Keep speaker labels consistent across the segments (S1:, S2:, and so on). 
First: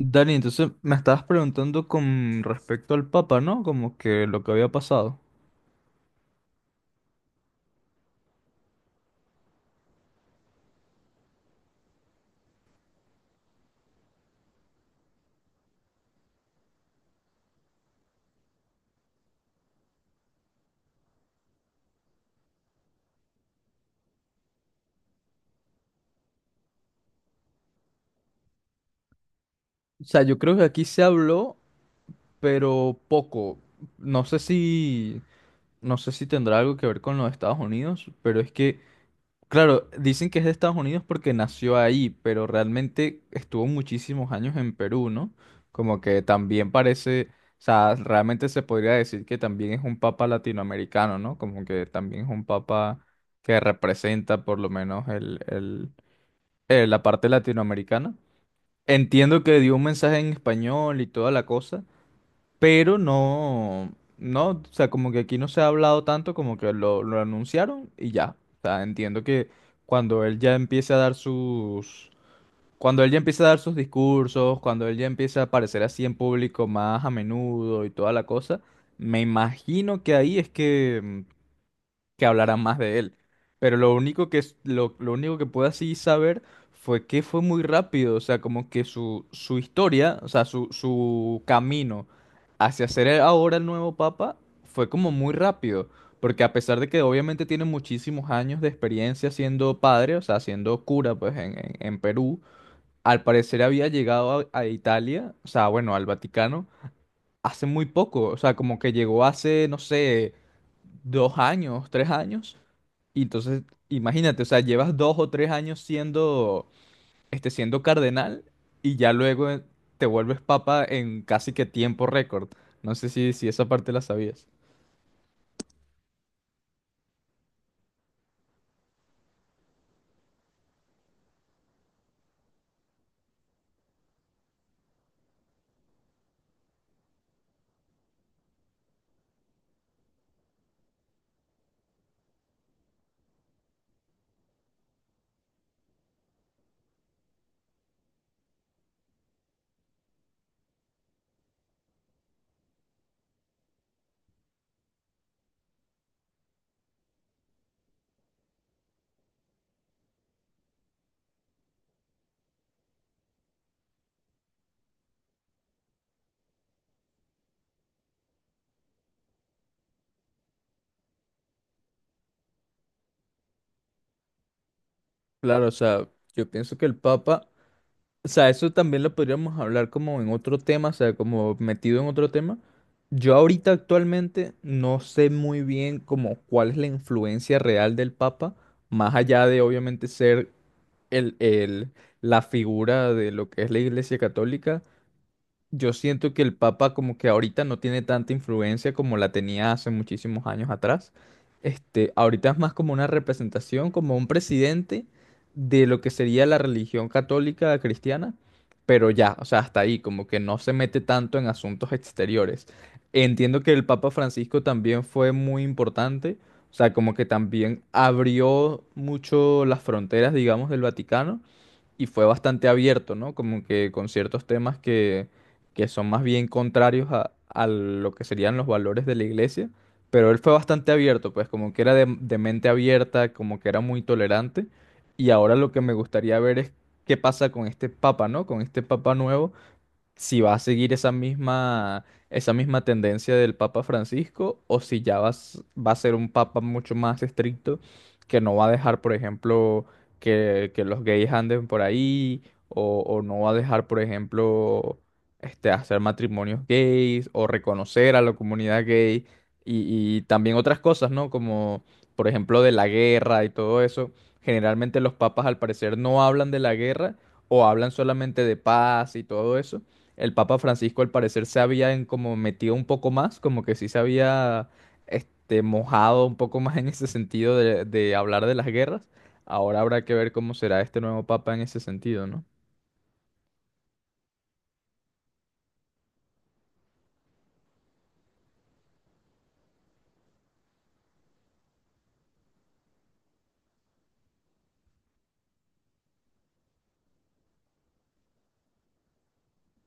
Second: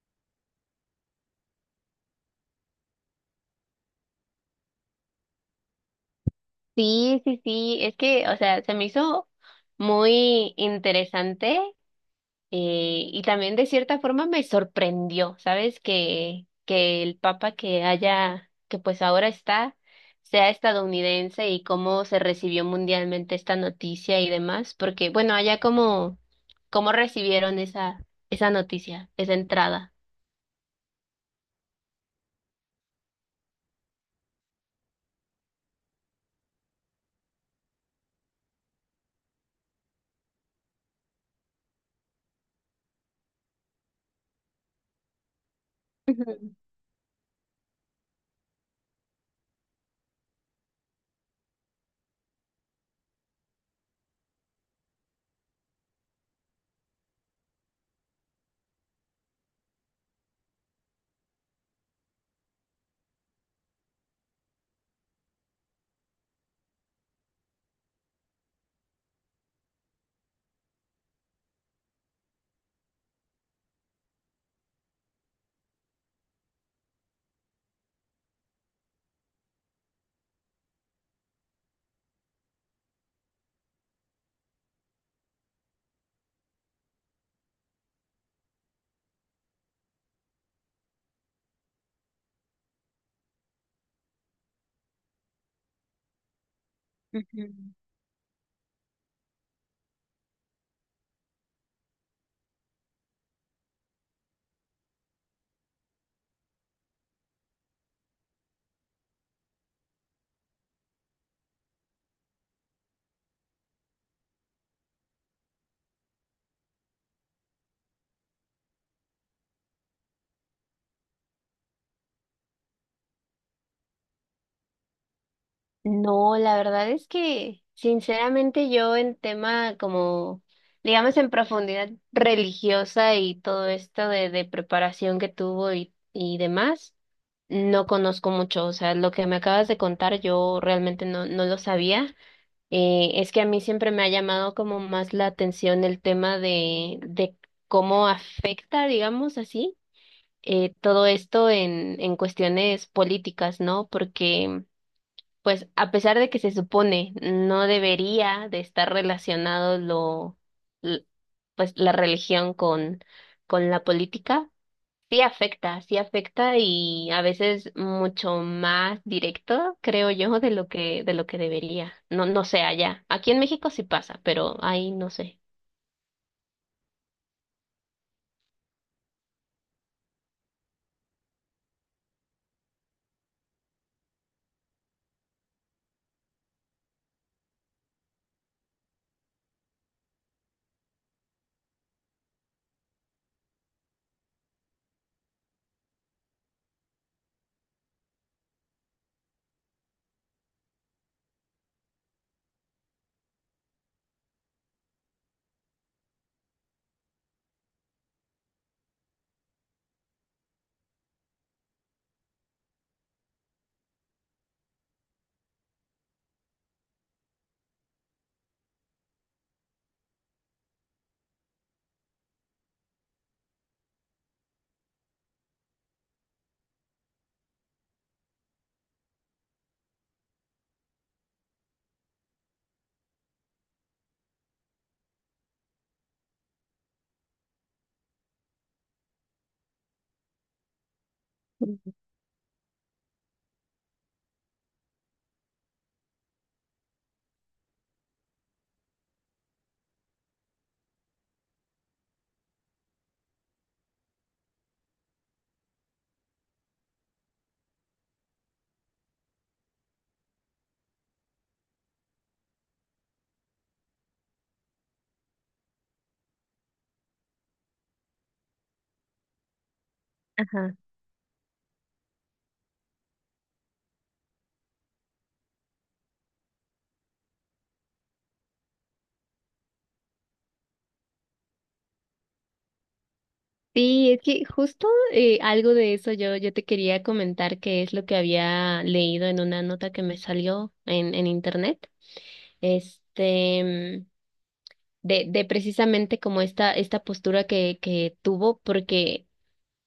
S1: Dani, entonces me estabas preguntando con respecto al Papa, ¿no? Como que lo que había pasado.
S2: Sí, sí, sí, es que, o sea, se me hizo muy interesante y también de cierta forma me sorprendió, ¿sabes? Que el papa que haya, que pues ahora está, sea estadounidense y cómo se recibió mundialmente esta noticia y demás, porque bueno, allá cómo recibieron esa noticia, esa entrada.
S1: O sea, yo creo que aquí se habló, pero poco. No sé si, no sé si tendrá algo que ver con los Estados Unidos, pero es que... Claro, dicen que es de Estados Unidos porque nació ahí, pero realmente estuvo muchísimos años en Perú, ¿no? Como que
S2: Ujú,
S1: también parece, o sea, realmente se podría decir que también es un papa latinoamericano, ¿no? Como que también es un papa que representa por lo menos la parte latinoamericana. Entiendo que dio un mensaje en español y toda la cosa, pero no, o sea, como que aquí no se ha hablado tanto, como que lo anunciaron y ya. O sea, entiendo que cuando él ya empiece a dar sus, cuando él ya empiece a dar sus discursos, cuando él ya empiece a aparecer así en público más a menudo y toda la cosa, me imagino que ahí es que que hablara más de él. Pero lo único que pude así saber fue que fue muy rápido, o sea, como que su historia, o sea, su camino hacia ser ahora el nuevo papa fue como muy rápido. Porque a pesar de que
S2: ujú.
S1: obviamente tiene muchísimos años de experiencia siendo padre, o sea, siendo cura, pues en Perú, al parecer había llegado a Italia, o sea, bueno, al Vaticano, hace muy poco, o sea, como que llegó hace, no sé, dos años, tres años. Y entonces, imagínate, o sea, llevas dos o tres años siendo, este, siendo cardenal y ya luego te vuelves papa en casi que tiempo récord. No sé si esa parte la sabías.
S2: No, la verdad es que sinceramente yo en tema como, digamos en profundidad religiosa y todo esto de, preparación que tuvo y demás, no conozco mucho. O sea, lo que me acabas de contar yo realmente no lo sabía. Es que a mí siempre me ha llamado como más la atención el tema de, cómo afecta, digamos así, todo esto en cuestiones políticas, ¿no? Porque pues a pesar de que se supone no debería de estar relacionado l- pues la religión con la política, sí afecta y a veces mucho más directo, creo yo, de lo que debería. No, no sé allá. Aquí en México sí pasa, pero ahí no sé.
S1: Claro, o sea, yo pienso que el papa, o sea, eso también lo podríamos hablar como en otro tema, o sea, como metido en otro tema. Yo ahorita actualmente no sé muy bien como cuál es la influencia real del papa, más allá de obviamente ser el, el, la figura de lo que es la Iglesia Católica. Yo siento que el Papa como que ahorita no tiene tanta influencia como la tenía hace muchísimos años atrás. Este, ahorita es más como una representación, como un presidente de lo que sería la religión católica cristiana, pero ya, o sea, hasta ahí, como que no se mete tanto en asuntos exteriores. Entiendo que el Papa Francisco también fue muy importante, o sea, como que también abrió mucho las fronteras, digamos, del Vaticano y fue bastante abierto, ¿no? Como que con ciertos temas que son más bien contrarios a lo que serían los valores de la iglesia, pero él fue bastante abierto, pues como que era de mente abierta, como que era muy tolerante, y ahora lo que me gustaría ver es qué pasa con este papa, ¿no? Con este papa nuevo, si va a seguir esa misma tendencia del Papa Francisco o si ya va a ser un papa mucho más estricto que no va a dejar, por ejemplo, que los gays anden por ahí o no va a dejar, por ejemplo, este, hacer matrimonios gays o reconocer a la comunidad gay y también otras cosas, ¿no? Como, por ejemplo, de la guerra y todo eso. Generalmente los papas al parecer no hablan de la guerra o hablan solamente de paz y todo eso. El Papa
S2: Ajá.
S1: Francisco al parecer se había como metido un poco más, como que sí se había, este, mojado un poco más en ese sentido de hablar de las guerras. Ahora habrá que ver cómo será este nuevo Papa en ese sentido, ¿no?
S2: Sí, es que justo algo de eso yo te quería comentar que es lo que había leído en una nota que me salió en, internet, este, de precisamente como esta, postura que tuvo, porque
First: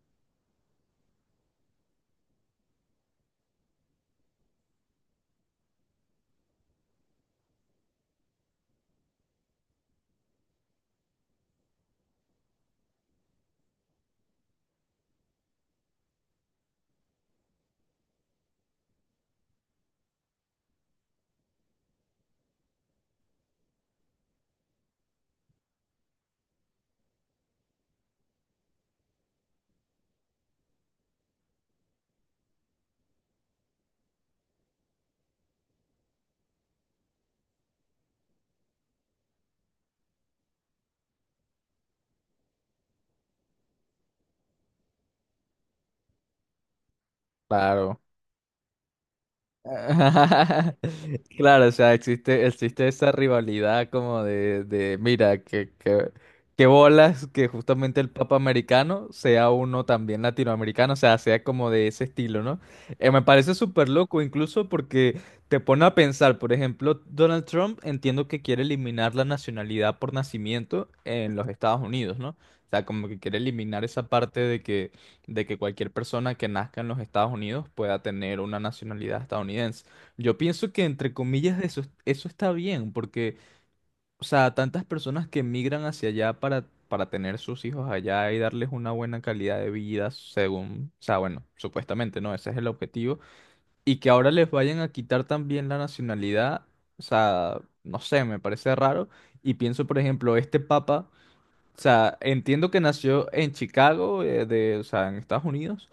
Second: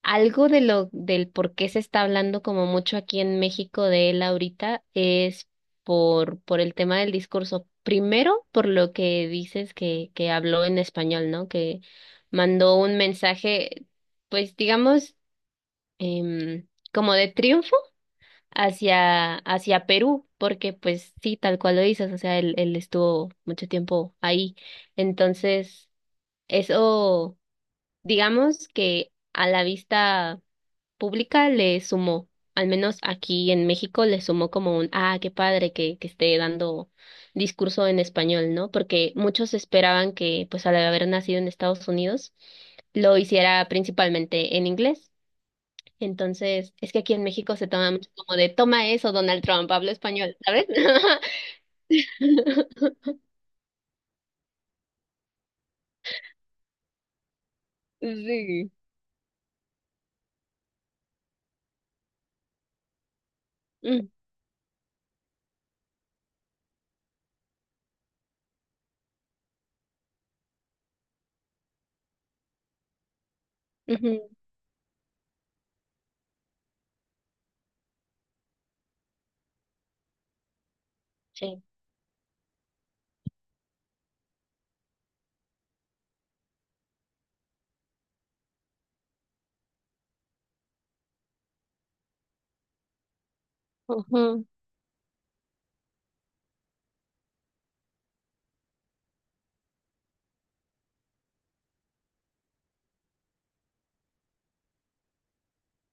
S2: algo de lo del por qué se está hablando como mucho aquí en México de él ahorita es por el tema del discurso. Primero, por lo que dices que habló en español, ¿no? Que mandó un mensaje, pues digamos, como de triunfo hacia Perú, porque pues sí, tal cual lo dices, o sea, él estuvo mucho tiempo ahí. Entonces, eso digamos que a la vista pública le sumó, al menos aquí en México le sumó como un, ah, qué padre que, esté dando discurso en español, ¿no? Porque muchos esperaban que, pues al haber nacido en Estados Unidos, lo hiciera principalmente en inglés. Entonces, es que aquí en México se toma
S1: Claro.
S2: mucho como de, toma eso, Donald Trump, hablo español, ¿sabes?
S1: Claro, o sea, existe, existe esa rivalidad como mira, que bolas que justamente el Papa
S2: Sí.
S1: americano sea uno también latinoamericano, o sea, sea como de ese estilo, ¿no? Me parece súper
S2: Mm,
S1: loco, incluso porque te pone a pensar, por ejemplo, Donald Trump entiendo que quiere eliminar la nacionalidad por nacimiento en los Estados Unidos, ¿no? O sea, como que quiere eliminar esa
S2: ujú,
S1: parte de que cualquier persona que nazca en los Estados Unidos pueda tener una nacionalidad estadounidense. Yo pienso que entre comillas
S2: Sí.
S1: eso, eso está bien, porque, o sea, tantas personas que emigran hacia allá para tener sus hijos allá y darles una buena calidad de vida, según, o sea, bueno, supuestamente, ¿no? Ese es el objetivo. Y que ahora
S2: Ujú,
S1: les vayan a quitar también la nacionalidad, o sea, no sé, me parece raro. Y pienso, por ejemplo, este papa, o sea, entiendo que nació en Chicago, o sea, en Estados Unidos,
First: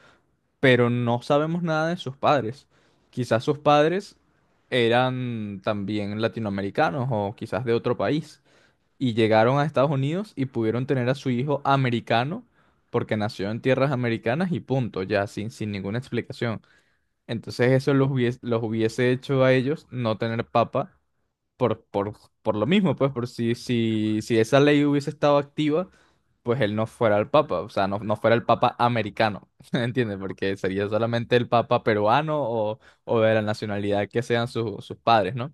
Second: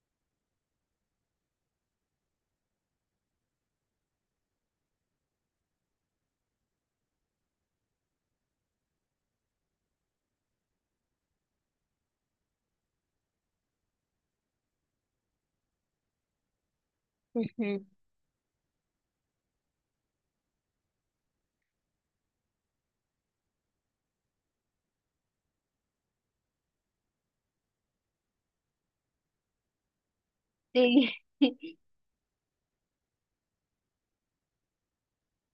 S1: pero no sabemos nada de sus padres. Quizás sus padres eran también latinoamericanos o quizás de otro país y llegaron a Estados Unidos y pudieron tener a su hijo americano porque nació en tierras americanas y punto, ya sin ninguna explicación. Entonces
S2: ujú,
S1: eso los hubiese hecho a ellos no tener papa por, por, por lo mismo, pues, por si esa ley hubiese estado activa, pues él no fuera el papa, o sea, no fuera el papa americano, ¿entiendes? Porque sería
S2: Sí.
S1: solamente el papa peruano o de la nacionalidad que sean sus padres, ¿no?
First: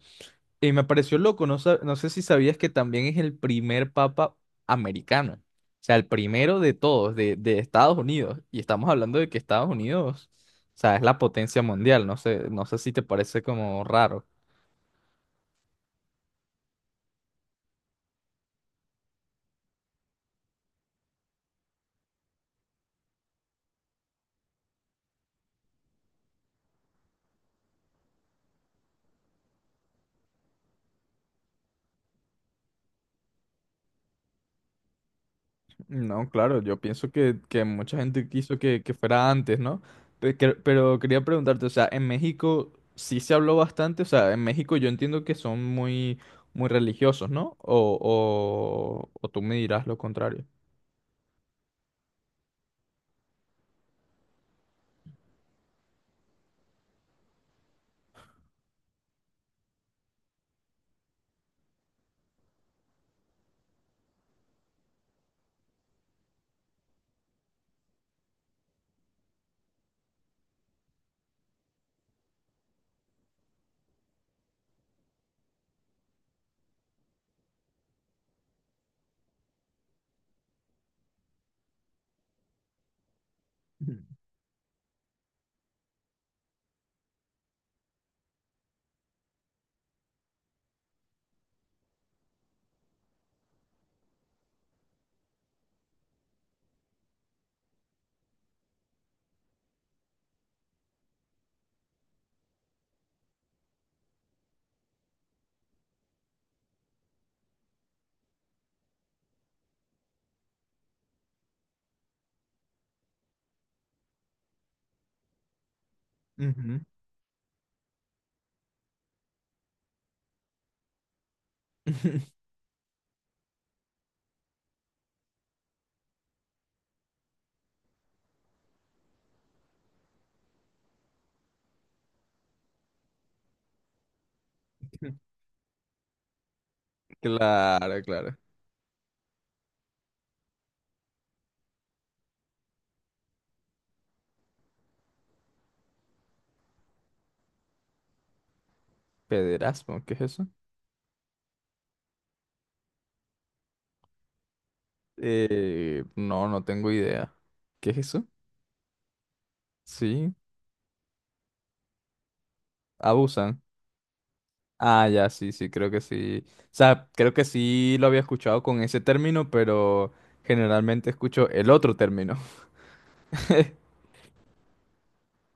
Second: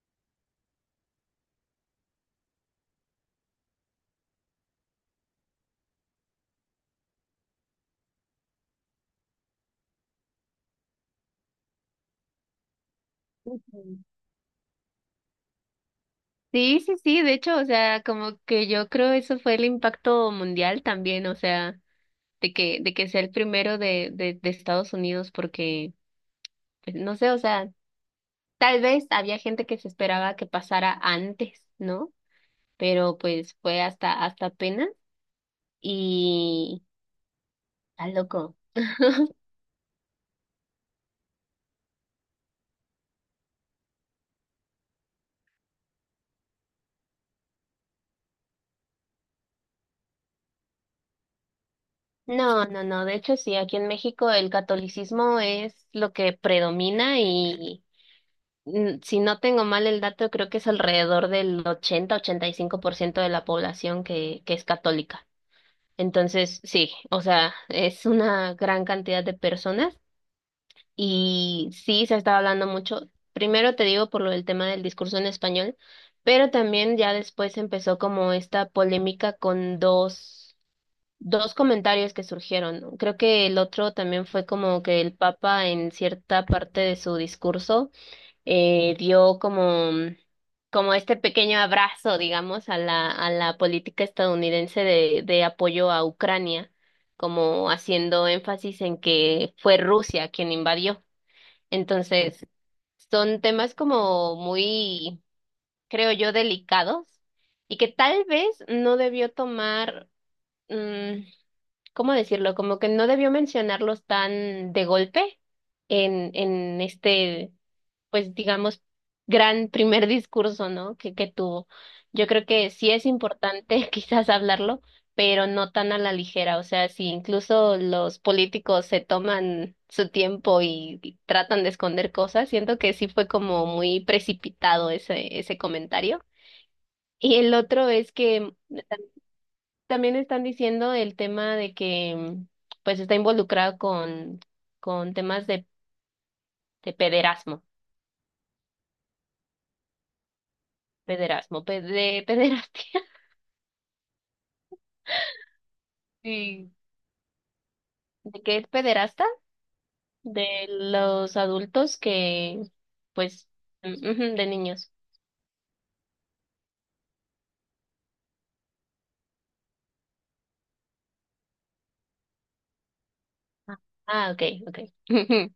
S1: Y me pareció loco, no sé si sabías que también es el primer papa americano, o sea, el primero de todos, de Estados Unidos, y estamos hablando de que Estados Unidos, o sea, es la potencia mundial, no sé, no sé si te parece como raro.
S2: Sí, sí, sí, de hecho, o sea, como que yo creo eso fue el impacto mundial también, o sea, de que, de que, sea el primero de, de Estados Unidos, porque, pues, no sé, o sea, tal vez había gente que se esperaba que pasara antes, ¿no? Pero pues fue hasta apenas
S1: No, claro, yo
S2: y
S1: pienso que mucha
S2: está
S1: gente
S2: loco.
S1: quiso que fuera antes, ¿no? Pero, quería preguntarte, o sea, en México sí se habló bastante, o sea, en México yo entiendo que son muy, muy religiosos, ¿no? O tú me dirás lo contrario.
S2: No, no, no, de hecho sí, aquí en México el catolicismo es lo que predomina. Si no tengo mal el dato, creo que es alrededor del 80-85% de la población que es católica. Entonces, sí, o sea, es una gran cantidad de personas y sí se está hablando mucho. Primero te digo por lo del tema del discurso en español, pero también ya después empezó como esta polémica con dos comentarios que surgieron, ¿no? Creo que el otro
S1: Ujú.
S2: también fue como que el Papa en cierta parte de su discurso dio como, como este pequeño abrazo, digamos, a la, política estadounidense de apoyo a Ucrania, como haciendo énfasis en que fue Rusia quien invadió. Entonces, son temas como muy, creo yo, delicados y que tal vez no debió tomar, mm, ¿cómo decirlo? Como que no debió mencionarlos tan de golpe en,
S1: Ujú.
S2: en este pues digamos, gran primer discurso, ¿no? que tuvo. Yo creo que sí es importante quizás hablarlo, pero no tan a la ligera. O sea, si incluso los políticos se toman su tiempo y tratan de esconder cosas, siento que sí fue como muy precipitado ese, comentario. Y el otro
S1: Claro,
S2: es
S1: claro.
S2: que también están diciendo el tema de que pues está involucrado con, temas de pederasmo,
S1: Pederasmo, ¿qué es eso?
S2: pederasmo, de pederastia.
S1: No, no
S2: Sí.
S1: tengo idea. ¿Qué es eso?
S2: ¿De qué pederasta?
S1: Sí,
S2: De los adultos que, pues,
S1: abusan.
S2: ujú, de niños.
S1: Ah, ya, sí, sí, creo que sí. O sea, creo que sí lo había escuchado con ese término, pero generalmente escucho el otro término.
S2: Ah, ah, ok, ok.